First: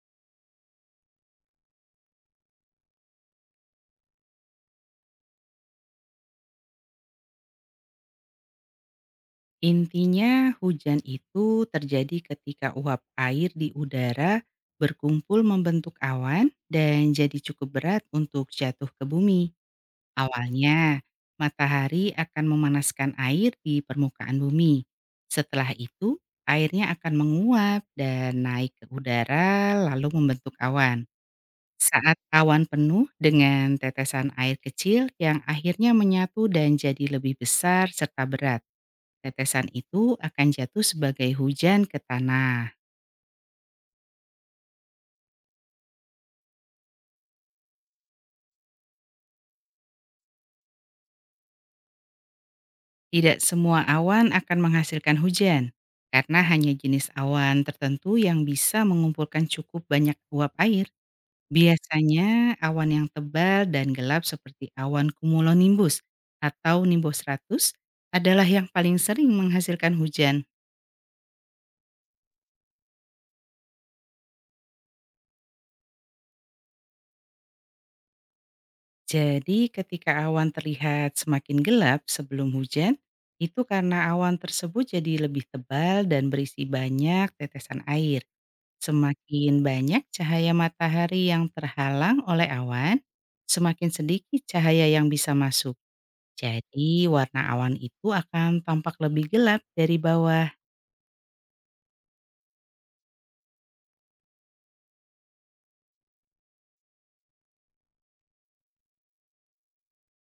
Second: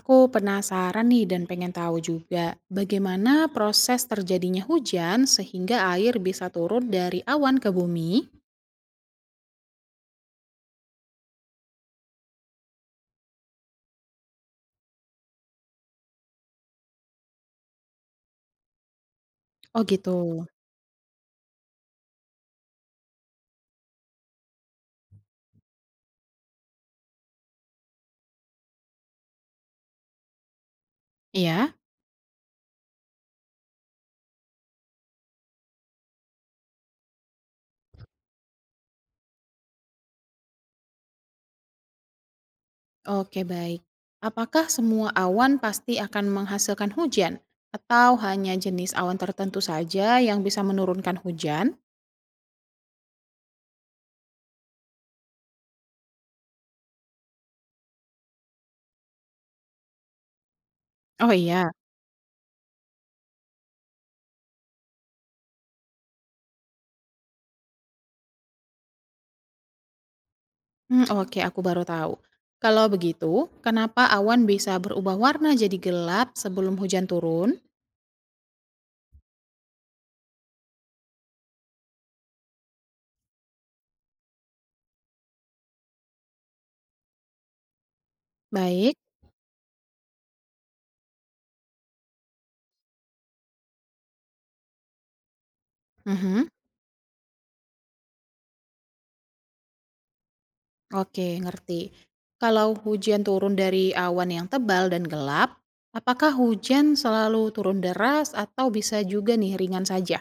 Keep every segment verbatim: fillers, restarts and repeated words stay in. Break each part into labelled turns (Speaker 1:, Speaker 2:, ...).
Speaker 1: Aku penasaran nih dan pengen tahu juga bagaimana proses terjadinya hujan sehingga air bisa turun dari awan ke bumi.
Speaker 2: Intinya, hujan itu terjadi ketika uap air di udara berkumpul membentuk awan dan jadi cukup berat untuk jatuh ke bumi.
Speaker 1: Oh gitu.
Speaker 2: Awalnya, matahari akan memanaskan air di permukaan bumi. Setelah itu, airnya akan menguap dan naik ke udara, lalu membentuk awan.
Speaker 1: Iya.
Speaker 2: Saat awan penuh dengan tetesan air kecil yang akhirnya menyatu dan jadi lebih besar serta berat. Tetesan itu akan jatuh sebagai hujan ke tanah.
Speaker 1: Oke, baik. Apakah semua awan pasti akan menghasilkan hujan atau hanya jenis awan tertentu saja yang bisa menurunkan hujan?
Speaker 2: Tidak semua awan akan menghasilkan hujan, karena hanya jenis awan tertentu yang bisa mengumpulkan cukup banyak uap air.
Speaker 1: Oh iya.
Speaker 2: Biasanya awan yang tebal dan gelap seperti awan cumulonimbus atau nimbus seratus adalah yang paling sering menghasilkan hujan.
Speaker 1: Hmm, oke, aku baru tahu. Kalau begitu, kenapa awan bisa berubah warna jadi gelap sebelum hujan turun?
Speaker 2: Jadi ketika awan terlihat semakin gelap sebelum hujan, itu karena awan tersebut jadi lebih tebal dan berisi banyak tetesan air.
Speaker 1: Baik.
Speaker 2: Semakin banyak cahaya matahari yang terhalang oleh awan, semakin sedikit cahaya yang bisa masuk.
Speaker 1: Mhm.
Speaker 2: Jadi warna awan itu akan tampak lebih gelap dari bawah.
Speaker 1: Oke, ngerti. Kalau hujan turun dari awan yang tebal dan gelap, apakah hujan selalu turun deras atau bisa juga nih ringan saja?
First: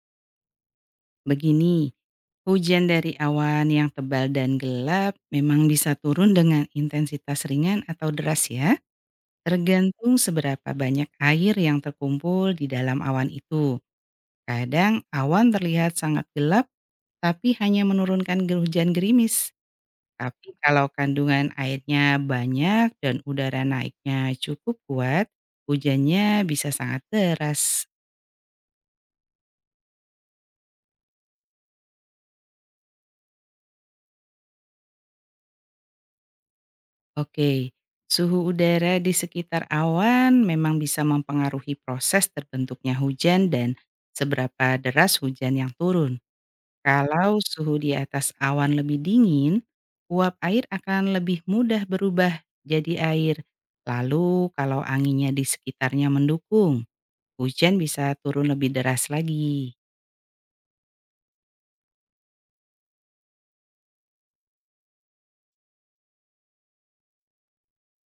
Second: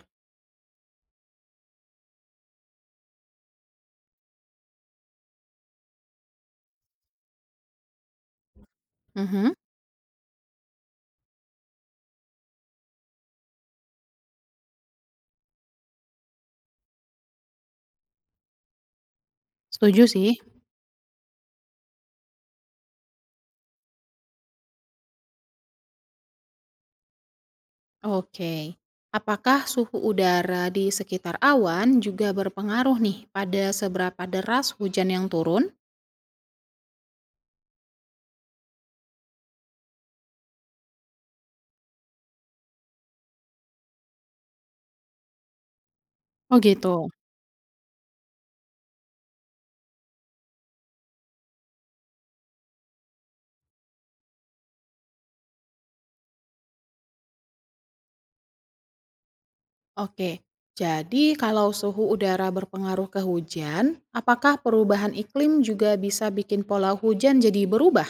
Speaker 2: Begini, hujan dari awan yang tebal dan gelap memang bisa turun dengan intensitas ringan atau deras ya.
Speaker 1: Mhm,
Speaker 2: Tergantung seberapa banyak air yang terkumpul di dalam awan itu. Kadang awan terlihat sangat gelap, tapi hanya menurunkan ger- hujan gerimis.
Speaker 1: setuju sih.
Speaker 2: Tapi kalau kandungan airnya banyak dan udara naiknya cukup kuat, hujannya bisa sangat deras.
Speaker 1: Oke. Apakah suhu udara di sekitar awan juga berpengaruh nih pada seberapa deras hujan yang turun?
Speaker 2: Oke, suhu udara di sekitar awan memang bisa mempengaruhi proses terbentuknya hujan dan seberapa deras hujan yang turun.
Speaker 1: Oh gitu.
Speaker 2: Kalau suhu di atas awan lebih dingin, uap air akan lebih mudah berubah jadi air. Lalu kalau anginnya di sekitarnya mendukung, hujan bisa turun lebih deras lagi.
Speaker 1: Oke. Jadi kalau suhu udara berpengaruh ke hujan, apakah perubahan iklim juga bisa bikin pola hujan jadi berubah?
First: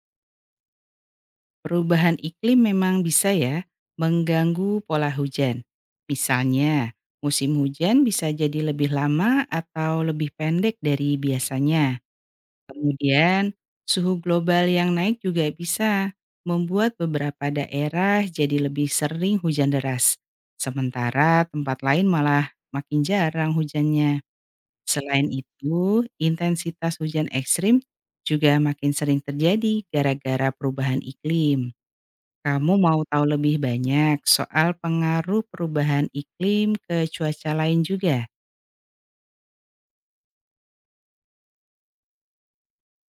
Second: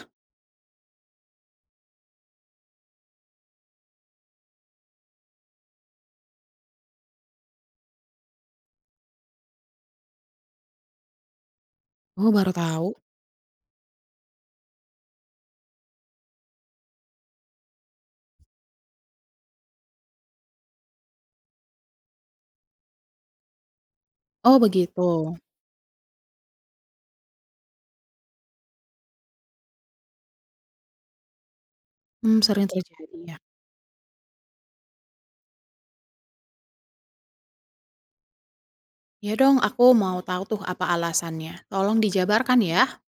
Speaker 2: Perubahan iklim memang bisa ya mengganggu pola hujan. Misalnya, musim hujan bisa jadi lebih lama atau lebih pendek dari biasanya.
Speaker 1: Oh, baru tahu.
Speaker 2: Kemudian, suhu global yang naik juga bisa membuat beberapa daerah jadi lebih sering hujan deras, sementara tempat lain malah makin jarang hujannya.
Speaker 1: Oh begitu.
Speaker 2: Selain itu, intensitas hujan ekstrim juga makin sering terjadi gara-gara perubahan iklim.
Speaker 1: Mmm, sering
Speaker 2: Kamu mau
Speaker 1: terjadi
Speaker 2: tahu
Speaker 1: ya.
Speaker 2: lebih banyak soal pengaruh perubahan iklim ke cuaca lain juga?
Speaker 1: Ya dong, aku mau tahu tuh apa alasannya, tolong dijabarkan ya.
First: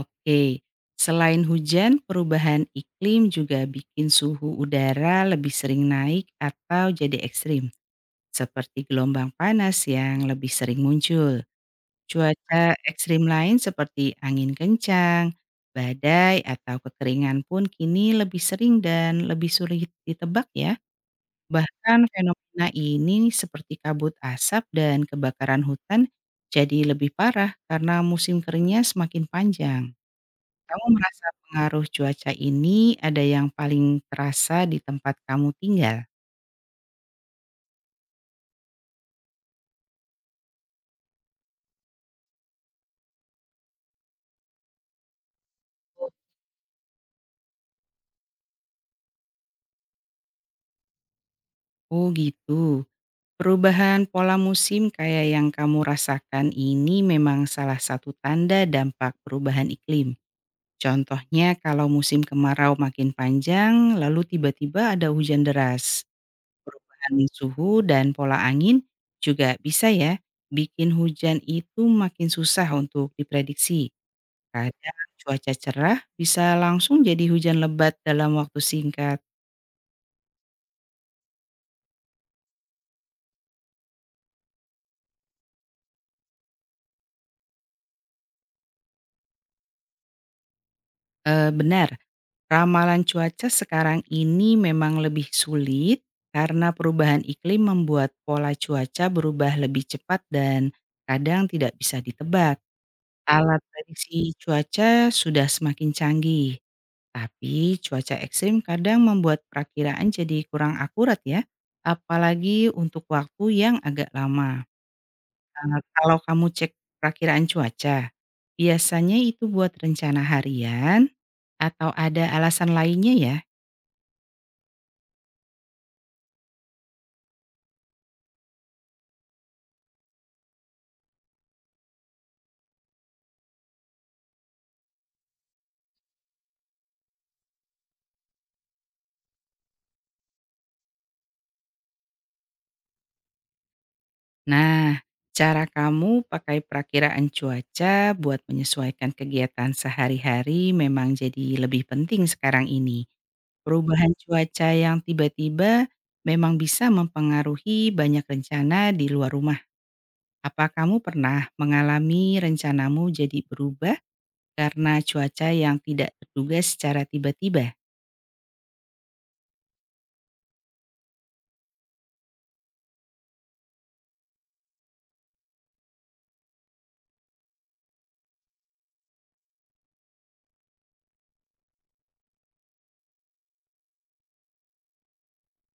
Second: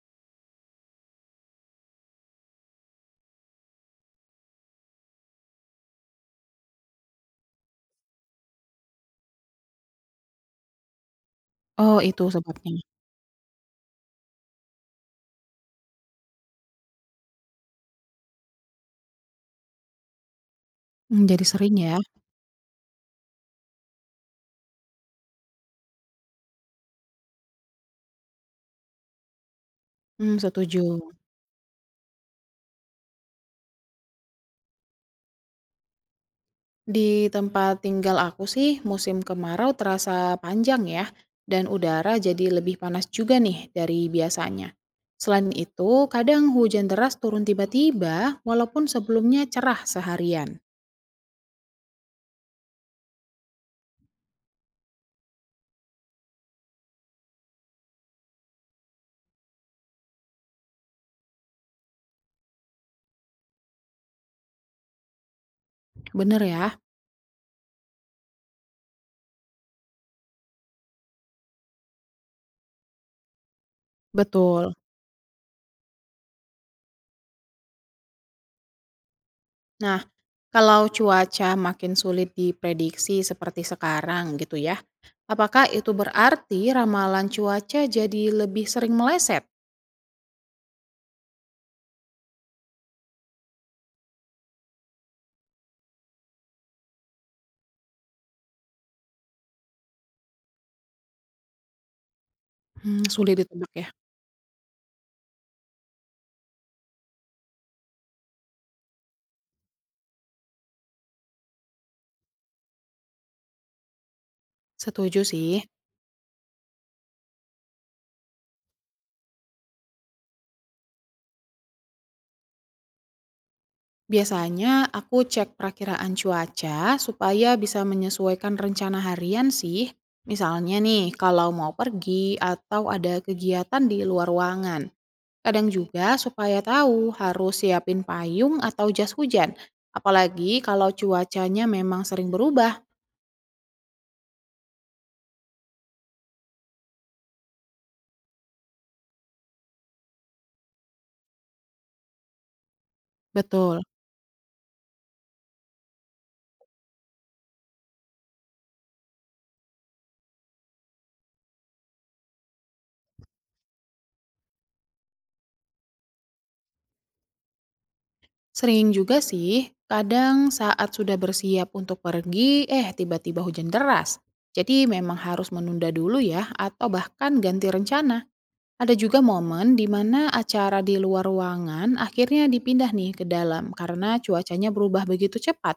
Speaker 2: Oke, selain hujan, perubahan iklim juga bikin suhu udara lebih sering naik atau jadi ekstrim, seperti gelombang panas yang lebih sering muncul.
Speaker 1: Oh, itu sebabnya.
Speaker 2: Cuaca ekstrim lain seperti angin kencang, badai, atau kekeringan pun kini lebih sering dan lebih sulit ditebak ya.
Speaker 1: Mmm, jadi sering ya.
Speaker 2: Bahkan fenomena ini seperti kabut asap dan kebakaran hutan jadi lebih parah karena musim keringnya semakin panjang.
Speaker 1: Mmm,
Speaker 2: Kamu
Speaker 1: setuju.
Speaker 2: merasa pengaruh cuaca ini ada yang paling terasa di tempat kamu tinggal?
Speaker 1: Di tempat tinggal aku sih musim kemarau terasa panjang ya, dan udara jadi lebih panas juga nih dari biasanya. Selain itu, kadang hujan deras turun tiba-tiba walaupun sebelumnya cerah seharian.
Speaker 2: Oh gitu. Perubahan pola musim kayak yang kamu rasakan ini memang salah satu tanda dampak perubahan iklim. Contohnya kalau musim kemarau makin panjang, lalu tiba-tiba ada hujan deras.
Speaker 1: Bener ya?
Speaker 2: Perubahan suhu dan pola angin juga bisa ya bikin hujan itu makin susah untuk diprediksi.
Speaker 1: Betul.
Speaker 2: Kadang cuaca cerah bisa langsung jadi hujan lebat dalam waktu singkat.
Speaker 1: Nah, kalau cuaca makin sulit diprediksi seperti sekarang gitu ya, apakah itu berarti ramalan cuaca jadi lebih sering meleset?
Speaker 2: Eh, benar, ramalan cuaca sekarang ini memang lebih sulit karena perubahan iklim membuat pola cuaca berubah lebih cepat dan kadang tidak bisa ditebak.
Speaker 1: Hmm, sulit
Speaker 2: Alat
Speaker 1: ditebak ya.
Speaker 2: prediksi cuaca sudah semakin canggih, tapi cuaca ekstrim kadang membuat perakiraan jadi kurang akurat ya, apalagi untuk waktu yang agak lama.
Speaker 1: Setuju sih.
Speaker 2: Eee, kalau kamu cek perakiraan cuaca, biasanya itu buat rencana harian atau ada alasan lainnya ya?
Speaker 1: Biasanya aku cek perakiraan cuaca supaya bisa menyesuaikan rencana harian sih. Misalnya nih, kalau mau pergi atau ada kegiatan di luar ruangan. Kadang juga supaya tahu harus siapin payung atau jas hujan. Apalagi kalau cuacanya memang sering berubah.
Speaker 2: Nah, cara kamu pakai perakiraan cuaca buat menyesuaikan kegiatan sehari-hari memang jadi lebih penting sekarang ini.
Speaker 1: Betul.
Speaker 2: Perubahan cuaca yang tiba-tiba memang bisa mempengaruhi banyak rencana di luar rumah. Apa kamu pernah mengalami rencanamu jadi berubah? Karena cuaca yang tidak terduga secara tiba-tiba.
Speaker 1: Sering juga sih, kadang saat sudah bersiap untuk pergi, eh, tiba-tiba hujan deras. Jadi memang harus menunda dulu ya, atau bahkan ganti rencana. Ada juga momen di mana acara di luar ruangan akhirnya dipindah nih ke dalam karena cuacanya berubah begitu cepat.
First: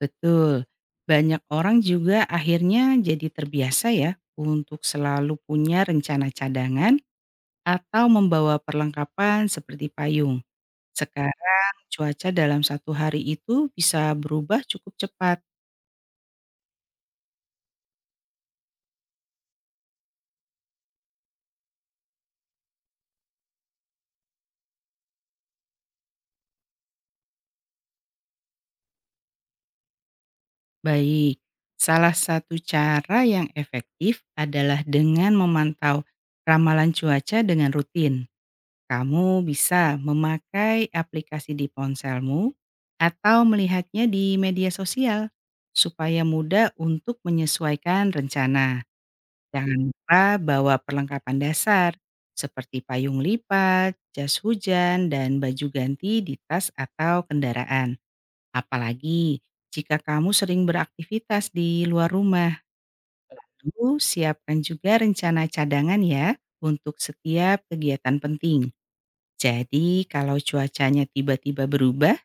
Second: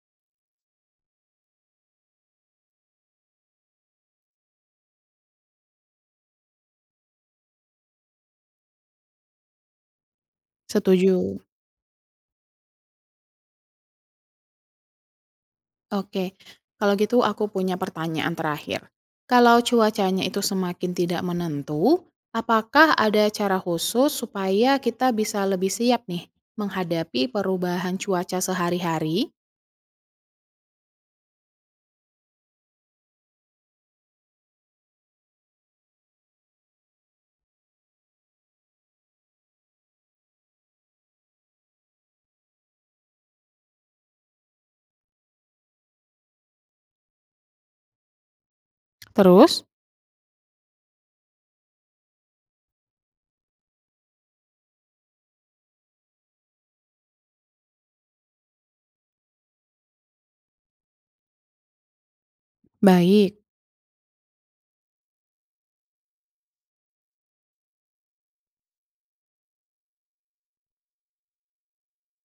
Speaker 2: Betul, banyak orang juga akhirnya jadi terbiasa ya untuk selalu punya rencana cadangan atau membawa perlengkapan seperti payung.
Speaker 1: Setuju.
Speaker 2: Sekarang cuaca dalam satu hari itu bisa berubah cukup cepat.
Speaker 1: Oke, kalau gitu aku punya pertanyaan terakhir. Kalau cuacanya itu semakin tidak menentu, apakah ada cara khusus supaya kita bisa lebih siap nih menghadapi perubahan cuaca sehari-hari?
Speaker 2: Baik, salah satu cara yang efektif adalah dengan memantau ramalan cuaca dengan rutin. Kamu bisa memakai aplikasi di ponselmu atau melihatnya di media sosial supaya mudah untuk menyesuaikan rencana.
Speaker 1: Terus.
Speaker 2: Jangan lupa bawa perlengkapan dasar seperti payung lipat, jas hujan, dan baju ganti di tas atau kendaraan. Apalagi jika kamu sering beraktivitas di luar rumah,
Speaker 1: Baik.
Speaker 2: lalu siapkan juga rencana cadangan ya untuk setiap kegiatan penting. Jadi kalau cuacanya tiba-tiba berubah,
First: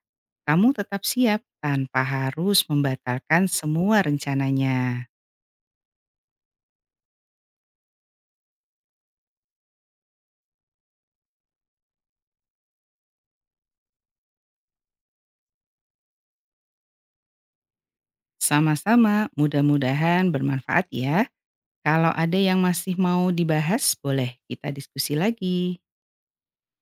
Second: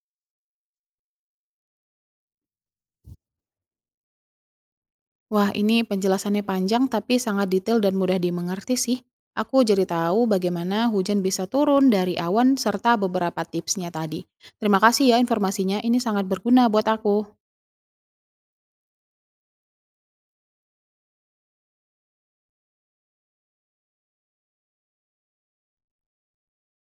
Speaker 2: kamu tetap siap tanpa harus membatalkan semua rencananya.
Speaker 1: Wah, ini penjelasannya panjang tapi sangat detail dan mudah dimengerti sih. Aku jadi tahu bagaimana hujan bisa turun dari awan serta beberapa tipsnya tadi. Terima kasih ya informasinya, ini sangat berguna buat aku.
Speaker 2: Sama-sama, mudah-mudahan bermanfaat ya. Kalau ada yang masih mau dibahas, boleh kita diskusi lagi.